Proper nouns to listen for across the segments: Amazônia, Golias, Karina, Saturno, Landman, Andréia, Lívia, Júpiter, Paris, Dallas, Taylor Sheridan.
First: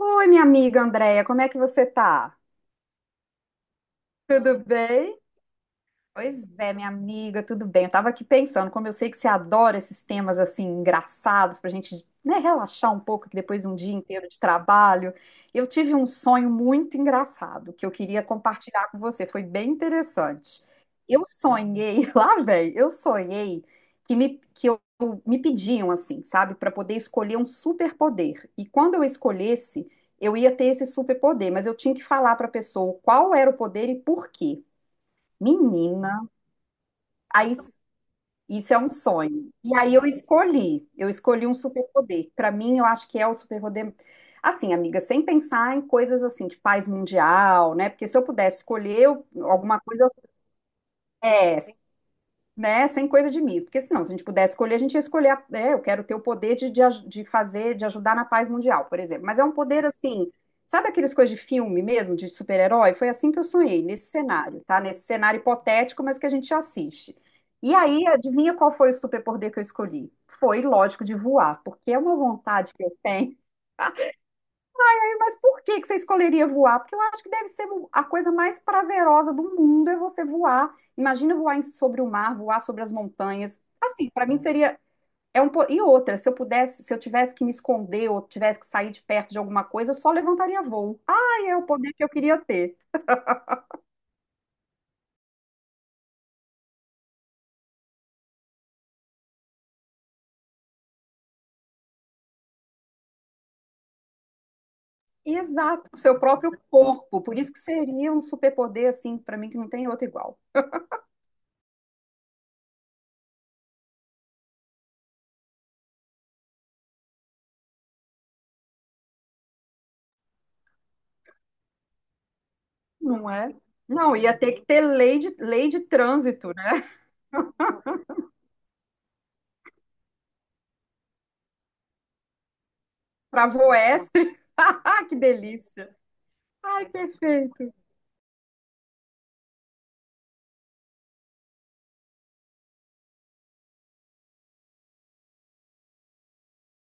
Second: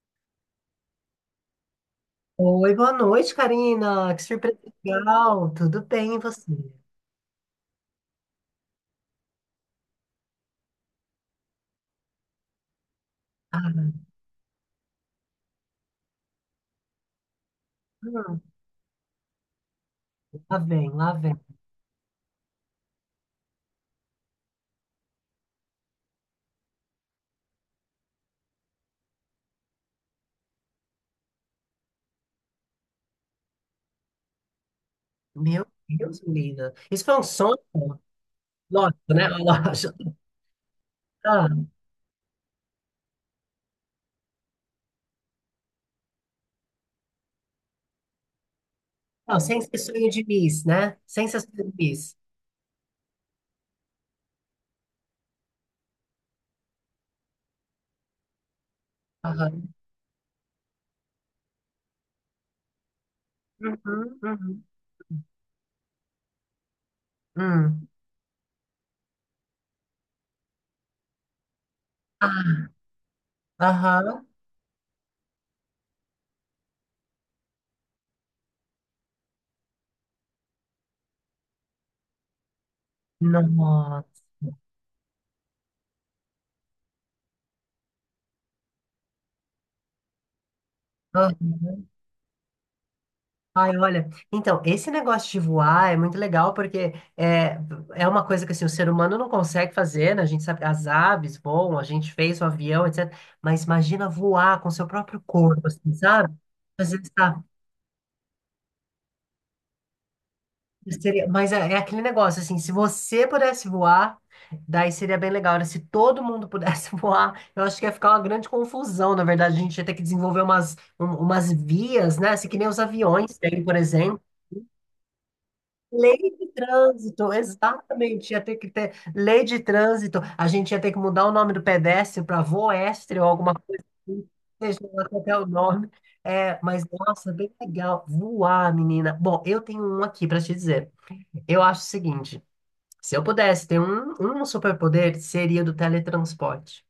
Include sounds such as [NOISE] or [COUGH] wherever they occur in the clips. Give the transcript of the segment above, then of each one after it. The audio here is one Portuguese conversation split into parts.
Oi, minha amiga Andréia, como é que você tá? Oi, boa noite, Karina. Que surpresa Tudo bem? legal. Tudo bem, e você? Pois é, minha amiga, tudo bem? Eu tava aqui pensando, como eu sei que você adora esses temas assim engraçados pra gente, né, relaxar um pouco que depois de Ah, um dia inteiro de trabalho, eu tive um sonho muito engraçado que eu queria hum, compartilhar com você, foi bem lá interessante. vem, lá Eu vem. sonhei, [LAUGHS] lá velho, eu sonhei que eu me pediam assim, sabe, para poder escolher um superpoder. E quando eu escolhesse, eu ia ter esse superpoder, mas eu tinha que falar pra pessoa qual era o poder e por quê. Meu Deus, Menina, menina. Isso foi um aí, sonho? isso é um Lógico, né? [LAUGHS] sonho. E aí Lógico. Eu escolhi Ah, um superpoder. Para mim, eu acho que é o superpoder. Assim, amiga, sem pensar em coisas assim de paz mundial, né? Porque se eu pudesse escolher não, sem ser alguma coisa, sonho de eu- Miss, né? Sem ser é, sonho de Miss. né? Sem coisa de mim, porque senão, se a gente pudesse escolher, a gente ia escolher, a- é, eu quero ter o poder de de fazer, de ajudar na paz mundial, por exemplo. Mas é um Aham. poder assim, sabe aqueles coisas de filme mesmo, de super-herói? Foi assim que eu sonhei, nesse Uhum, cenário, uhum. tá? Nesse cenário hipotético, mas que a gente assiste. E Hum. aí, adivinha qual foi o superpoder que eu escolhi? Foi, lógico, de voar, porque é uma Ah, vontade que eu tenho. aham. Mas por que que você escolheria voar? Porque eu acho que deve ser a coisa mais prazerosa do mundo é você voar. Imagina voar em- sobre o mar, voar sobre as montanhas. Assim, Nossa. para mim seria é um po- e outra, se eu pudesse, se eu tivesse que me esconder ou tivesse que sair de perto de alguma coisa, eu só levantaria voo. Ai, é o poder que eu queria ter. Ai, olha, então, esse negócio de voar é muito legal porque é uma coisa que assim, o ser humano não consegue fazer, né? A gente sabe, as aves voam, a gente fez o avião, etc. Mas imagina voar com seu próprio corpo, Exato, assim, o seu sabe? próprio Às vezes corpo. Por tá, isso que seria um superpoder assim, para mim que não tem outro igual. Mas é aquele negócio, assim, se você pudesse voar, daí seria bem legal, né? Se todo mundo pudesse [LAUGHS] voar, eu acho que ia ficar uma grande confusão, na verdade. A gente ia ter que desenvolver umas vias, né? Assim, que nem os Não aviões, é? tem, por Não, exemplo. ia ter que ter lei de Lei de trânsito, né? trânsito, exatamente. Ia ter que ter lei de trânsito. A gente ia ter que mudar o nome do pedestre para voestre ou Para alguma coisa assim. voestre. Seja lá [LAUGHS] Que qual é o nome. delícia. É, mas Ai, nossa, bem perfeito. legal. Voar, menina. Bom, eu tenho um aqui para te dizer. Eu acho o seguinte: se eu pudesse ter um superpoder, seria do teletransporte.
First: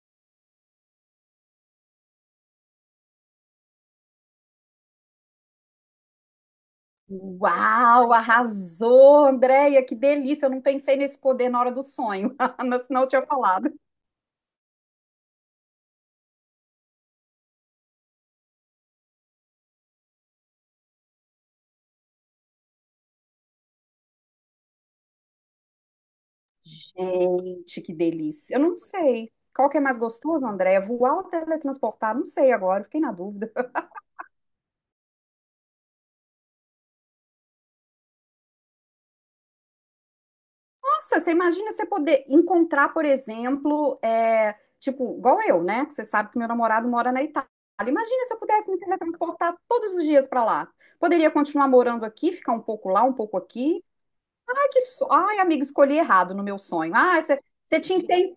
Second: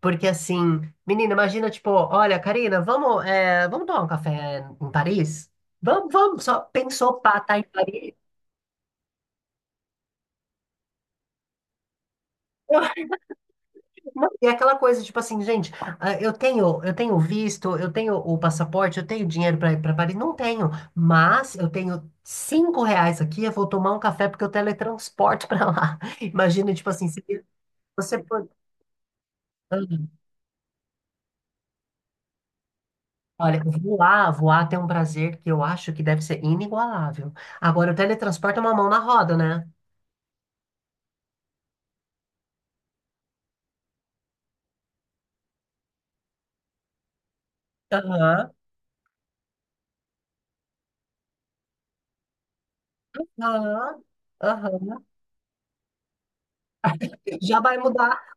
Porque assim, menina, imagina, tipo, olha, Karina, vamos tomar um café em Paris? Vamos, vamos, só pensou, pá, tá em Uau, Paris. arrasou, Andréia, que delícia. Eu não pensei nesse poder na hora do sonho, [LAUGHS] mas senão eu tinha falado. Não, e é aquela coisa, tipo assim, gente, ah, eu tenho visto, eu tenho o passaporte, eu tenho dinheiro para ir para Paris, não tenho, mas eu tenho cinco reais aqui, eu vou tomar um café porque eu teletransporte para lá. [LAUGHS] Imagina, tipo assim, se Gente, que você pode. delícia. Eu não sei. Qual que é mais gostoso, Andréia? Voar ou teletransportar? Não sei agora, fiquei na dúvida. Olha, [LAUGHS] voar, voar tem um prazer que eu acho que deve ser inigualável. Agora, o teletransporte é uma mão na roda, né? Nossa, você imagina você poder encontrar, por exemplo, é, tipo, igual eu, né? Que você sabe que meu namorado mora na Itália. Imagina se eu Aham, pudesse me teletransportar todos os dias para lá. Poderia continuar morando aqui, ficar um pouco lá, um pouco aqui, aham, que aham. so... Ai, amiga, escolhi errado no meu sonho. Ah, você Já vai você tinha que mudar. ter.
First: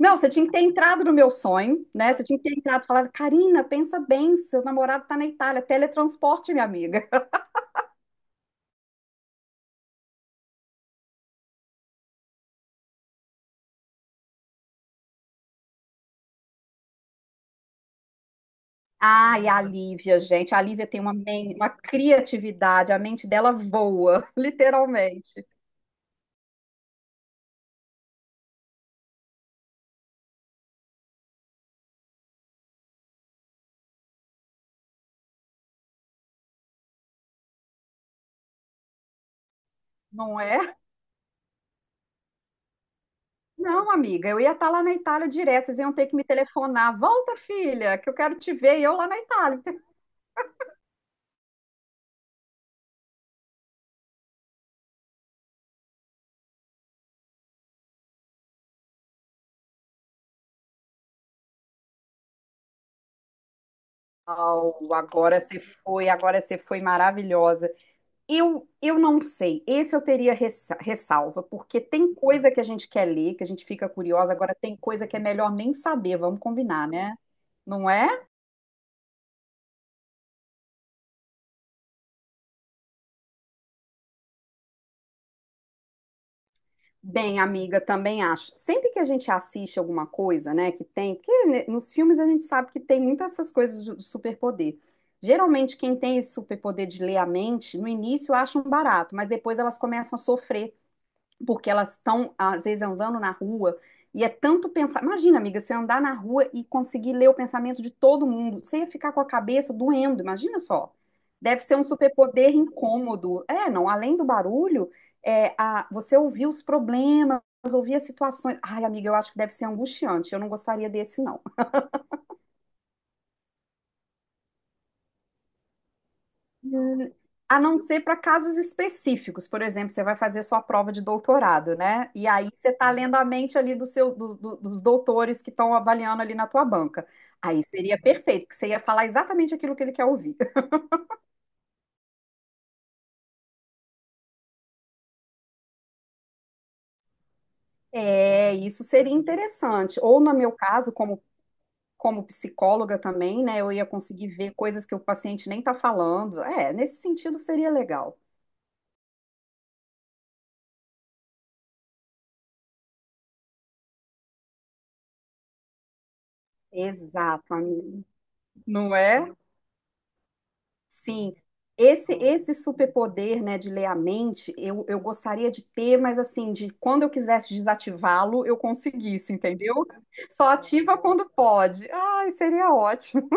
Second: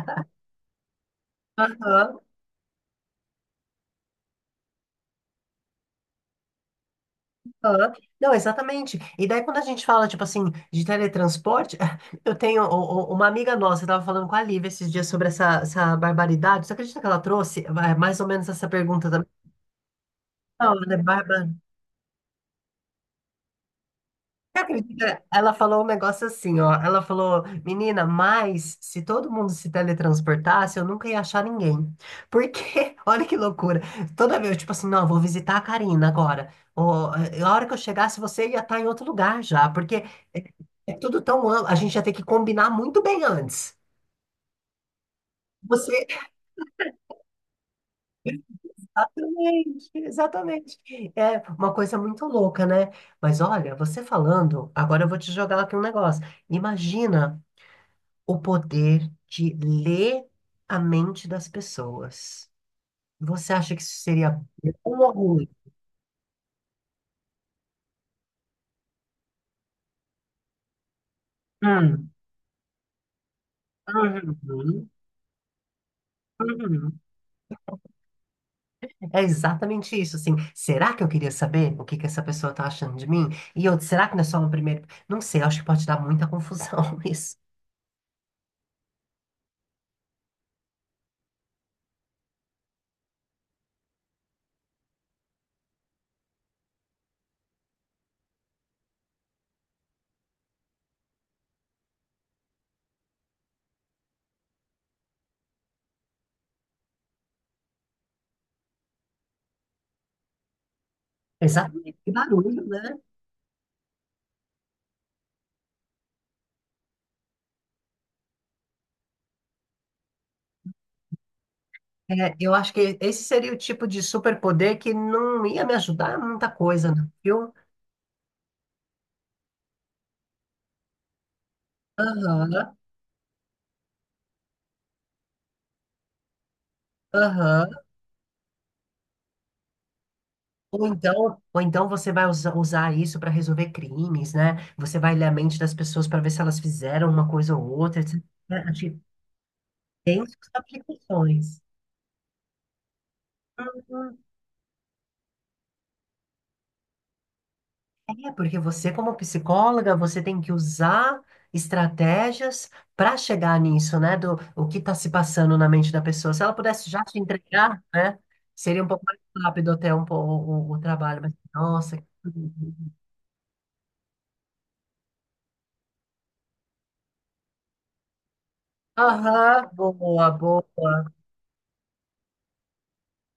Não, você tinha que ter entrado no meu sonho, né? Aham. Você tinha que ter entrado e falado, Karina, pensa bem, seu namorado tá na Itália, teletransporte, minha amiga. [LAUGHS] Aham. Não, exatamente. E daí quando a gente fala, tipo assim, de teletransporte, [LAUGHS] eu tenho uma amiga nossa, eu tava falando com a Lívia esses dias sobre essa barbaridade. Você acredita que ela trouxe mais ou menos essa pergunta também? Ai, a Lívia, gente, a Não, Lívia né? tem uma, uma criatividade, a mente dela voa, [LAUGHS] Você acredita? literalmente. Ela falou um negócio assim, ó. Ela falou, menina, mas se todo mundo se teletransportasse, eu nunca ia achar ninguém. Porque, [LAUGHS] olha que loucura. Toda vez, tipo assim, não, eu vou visitar a Karina agora. Ou, a hora que eu chegasse, você ia estar em outro lugar já. Porque Não é, é? é tudo tão amplo. A gente ia ter que combinar muito bem antes. Não, amiga, eu ia estar lá na Itália direto, vocês iam Você. ter que me [LAUGHS] telefonar. Volta, filha, que eu quero te ver, e eu lá na Itália. Exatamente, [LAUGHS] exatamente. É uma coisa muito louca, né? Mas olha, você falando, agora eu vou te jogar aqui um negócio. Imagina o poder de ler a mente das pessoas. Você acha que isso seria Au, bom ou ruim? Agora você foi maravilhosa. Eu não sei. Esse eu teria ressalva, porque Hum, tem coisa que a gente quer ler, que a gente fica curiosa, agora tem uhum, coisa que é melhor nem saber, vamos combinar, uhum. né? Não é? É exatamente isso, assim. Será que eu queria saber o que que essa pessoa tá achando de mim? E outro, será que não é só um primeiro? Não sei, acho que pode dar muita confusão [LAUGHS] isso. Bem, amiga, também acho. Sempre que a gente assiste alguma coisa, né, que tem, porque né, nos filmes a gente sabe que tem muitas essas coisas de superpoder. Geralmente quem tem esse superpoder de ler a mente, no início acham barato, mas depois elas começam a sofrer porque elas estão, às vezes, andando na rua e é tanto pensar. Imagina, amiga, você andar na rua e conseguir ler o pensamento de todo mundo. Você ia ficar com a cabeça doendo, imagina só. Deve ser um Exatamente. Que superpoder barulho, né? incômodo. É, não, além do barulho, é, a, você ouvir os problemas, ouvir as situações. Ai, amiga, eu acho que deve ser angustiante. Eu não gostaria desse, não. É, eu acho que esse seria o tipo de superpoder que não ia me ajudar a muita coisa, não, Hum. viu? A não ser para casos específicos. Por exemplo, você vai fazer sua prova de doutorado, né? E aí Aham, você está lendo a mente ali do seu, do- do- dos doutores que estão avaliando ali na tua banca. Aí aham. seria perfeito, porque você ia falar exatamente aquilo que ele quer ouvir. Ou então, você vai usar isso para resolver crimes, né? Você vai ler a mente das pessoas para ver se elas fizeram uma coisa ou outra, etc. É, Acho isso que seria interessante. tem Ou no suas meu caso, como, aplicações. como psicóloga também, né? Eu ia Uhum. conseguir ver coisas que o paciente nem está falando. É, nesse sentido seria legal. É, porque você, como psicóloga, você tem que usar estratégias para chegar nisso, né? Do o que está se passando na mente da pessoa. Se ela pudesse já te Exato, entregar, amigo. né? Seria um Não pouco mais é? rápido até um pouco o trabalho. Mas, Sim, nossa. Esse superpoder, né, de ler a mente, eu gostaria de ter, mas assim, de quando eu quisesse desativá-lo, eu conseguisse, Aham, entendeu? boa, Só boa. ativa quando pode. Ai, seria ótimo.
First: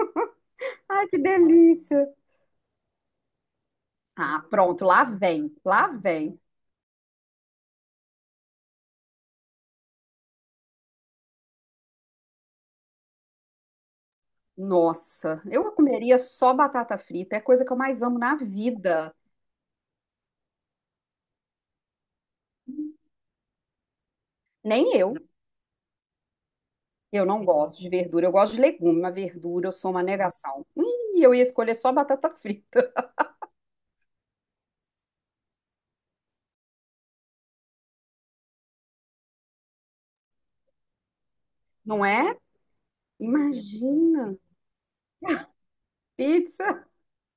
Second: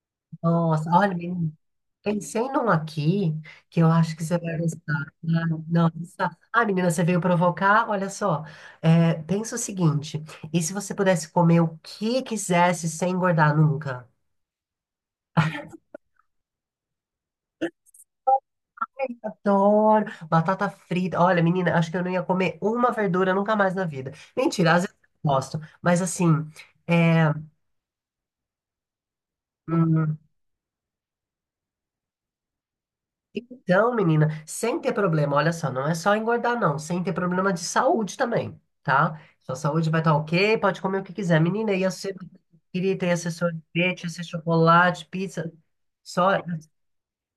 Nossa, Ai, olha, que menina. delícia. Pensei num aqui que eu acho que você Ah, vai pronto, lá gostar. vem, Não, lá não, vem. ah, menina, você veio provocar? Olha só. É, pensa o seguinte: e se você pudesse comer o que quisesse sem engordar nunca? Nossa, eu comeria só batata frita, é a coisa que eu mais amo na vida. Ai, adoro batata frita. Olha, menina, acho que eu não ia comer uma verdura nunca mais na vida. Mentira, às Nem vezes eu, eu gosto, mas assim, eu é, não gosto de verdura, eu gosto de legume, mas verdura eu sou uma hum, negação. Ih, eu ia escolher só batata frita, então, menina, sem ter problema, olha só, não é só engordar, não, sem ter problema de saúde também, tá? Sua saúde vai estar ok, pode comer o que quiser. Menina, ia não ser, é? queria ter esse sorvete, esse Imagina. chocolate, pizza, só, Pizza,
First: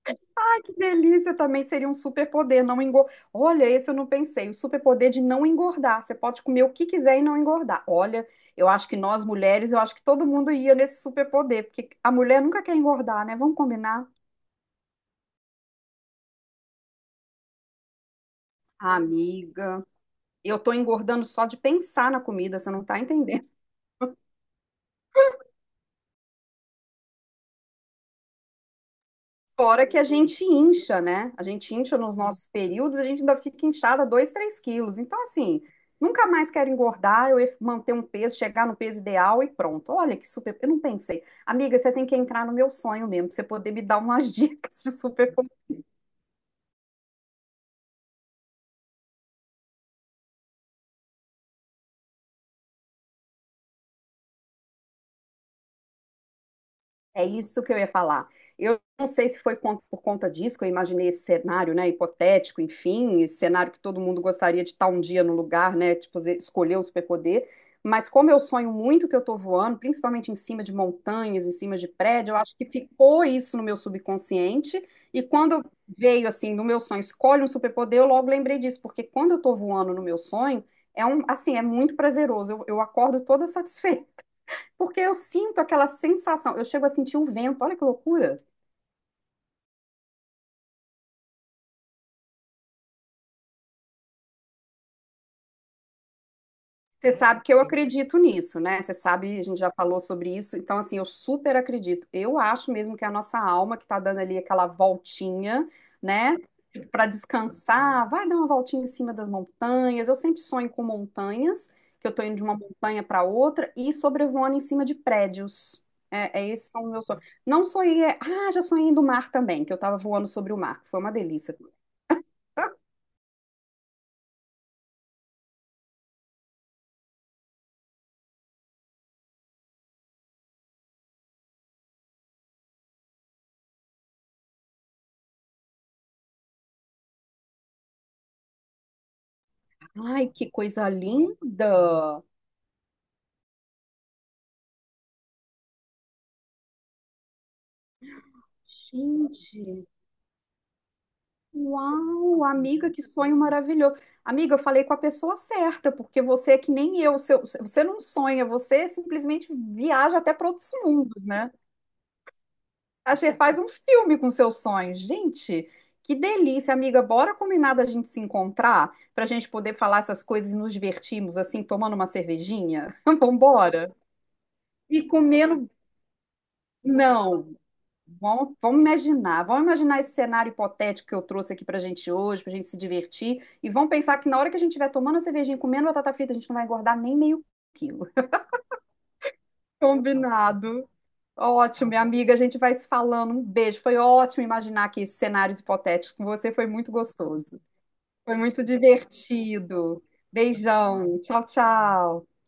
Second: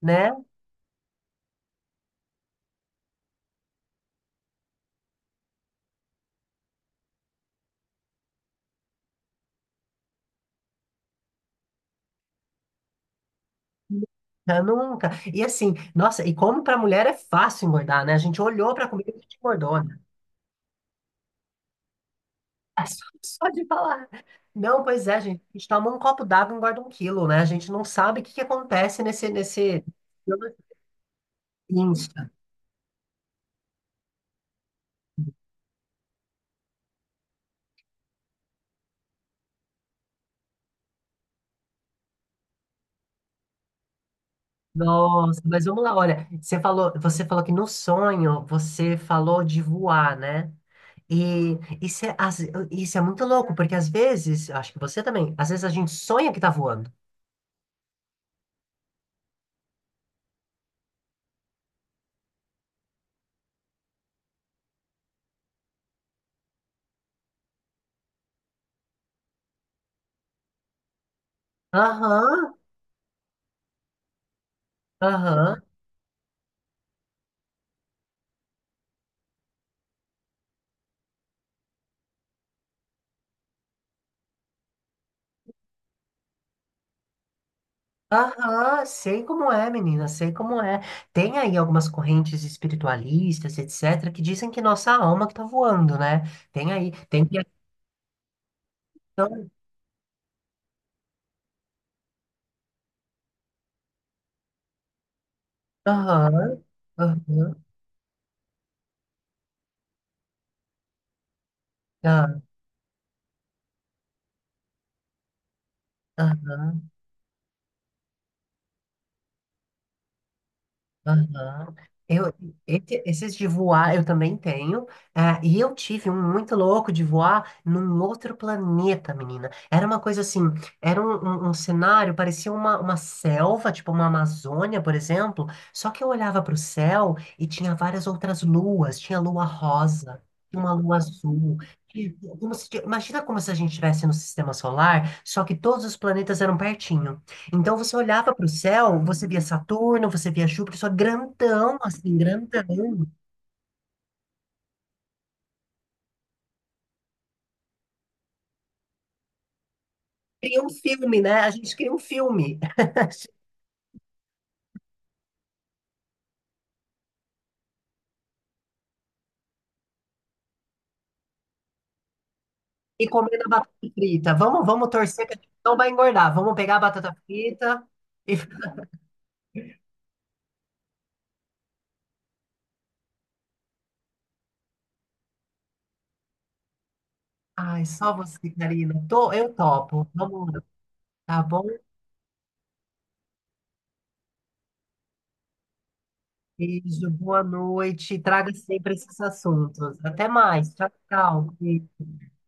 né? ai que delícia! Também seria um superpoder, não engordar. Olha, esse eu não pensei, o superpoder de não engordar. Você pode comer o que quiser e não engordar. Olha, eu acho que nós mulheres, eu acho que todo mundo ia nesse superpoder, porque a mulher nunca quer engordar, né? Vamos combinar? Já nunca. E assim, nossa, e como pra mulher é fácil engordar, né? A gente olhou pra Ah, comida e a gente engordou, amiga, né? eu tô engordando só de pensar na comida, você É não tá só, só entendendo. de falar. Não, pois é, gente, a gente toma um copo d'água e engorda um quilo, né? A gente não sabe o que que acontece nesse... Fora que a gente incha, né? A gente incha Isso. nos nossos períodos, a gente ainda fica inchada 2, 3 quilos. Então, assim, nunca mais quero engordar, eu ia manter um peso, chegar no peso ideal e pronto. Olha que super. Eu não pensei. Amiga, você tem que entrar no meu sonho mesmo, pra você poder me dar umas [LAUGHS] dicas de super. Nossa, mas vamos lá, olha, você falou que no sonho você falou de voar, né? E isso é, às- isso é muito louco, porque às vezes, acho que você também, às vezes a gente sonha que tá voando. É isso que eu ia falar. Eu não sei se foi por conta disso que eu imaginei esse cenário, né, hipotético, enfim, esse cenário que todo mundo gostaria de estar um dia no lugar, né, tipo, escolher o superpoder, mas como eu sonho muito que eu tô voando, principalmente em cima de montanhas, em cima de prédio, eu Aham, acho que ficou isso no meu subconsciente, e aham, quando veio, assim, no meu sonho, escolhe um superpoder, eu logo lembrei disso, porque quando eu tô voando no meu sonho, é um, assim, é muito prazeroso, eu acordo toda [LAUGHS] satisfeita, porque eu sinto aquela sensação, eu chego a sentir um vento, olha que loucura. aham, sei como é, menina, sei como é. Tem aí algumas correntes espiritualistas, etc., que dizem que nossa alma que tá voando, né? Tem aí, Você tem que... sabe que eu acredito nisso, né? Você sabe, a gente já falou sobre isso, então assim, eu super acredito. Eu acho mesmo que é a nossa alma que tá dando ali aquela voltinha, né, Aham, para aham, descansar, vai dar uma voltinha em cima das montanhas. Eu sempre sonho com montanhas, que eu tô indo ah, de uma montanha para outra e sobrevoando em cima de prédios. É, é esses são aham. os meus sonhos. Não sonhei, ah, já sonhei do mar também, que eu tava voando sobre o mar, que foi uma delícia. Aham. Eu, esses de voar eu também tenho, ah e eu tive um muito louco de voar num outro planeta, menina. Era uma coisa assim, era um cenário, parecia uma selva, tipo uma Amazônia, por exemplo, só que eu olhava para o céu e tinha várias outras luas, tinha lua rosa, Ai, que tinha uma coisa lua azul, tinha- linda! como se- imagina como se a gente estivesse no sistema solar, só que todos os planetas eram pertinho. Então você olhava para o céu, você via Gente, Saturno, você via Júpiter, só grandão, assim, uau, amiga, que grandão. sonho maravilhoso. Amiga, eu falei com a pessoa certa, porque você é que nem eu, seu- você não sonha, você simplesmente viaja até para Cria outros um filme, mundos, né? A né? gente cria um filme. A gente faz um filme com seus sonhos. Gente, que delícia, amiga. Bora combinar da gente se encontrar para a gente poder falar essas coisas e nos divertirmos, assim, tomando uma cervejinha? E [LAUGHS] comendo a batata Vambora! frita. Vamos, vamos E torcer que a gente comendo. não vai engordar. Vamos pegar a batata Não. frita e... Vamos, vamos imaginar esse cenário hipotético que eu trouxe aqui pra gente hoje, pra gente se divertir, e vamos pensar que na hora que a gente estiver tomando a cervejinha, e comendo batata frita, a gente não vai engordar nem meio Ai, quilo. só [LAUGHS] você, Karina. Tô, eu topo. Vamos, Combinado. tá bom? Ótimo, minha amiga, a gente vai se falando. Um beijo. Foi ótimo imaginar aqui esses cenários hipotéticos com você, foi muito Beijo, boa gostoso. noite. Foi Traga muito sempre esses assuntos. divertido. Até mais. Tchau, Beijão. Tchau, tchau. tchau.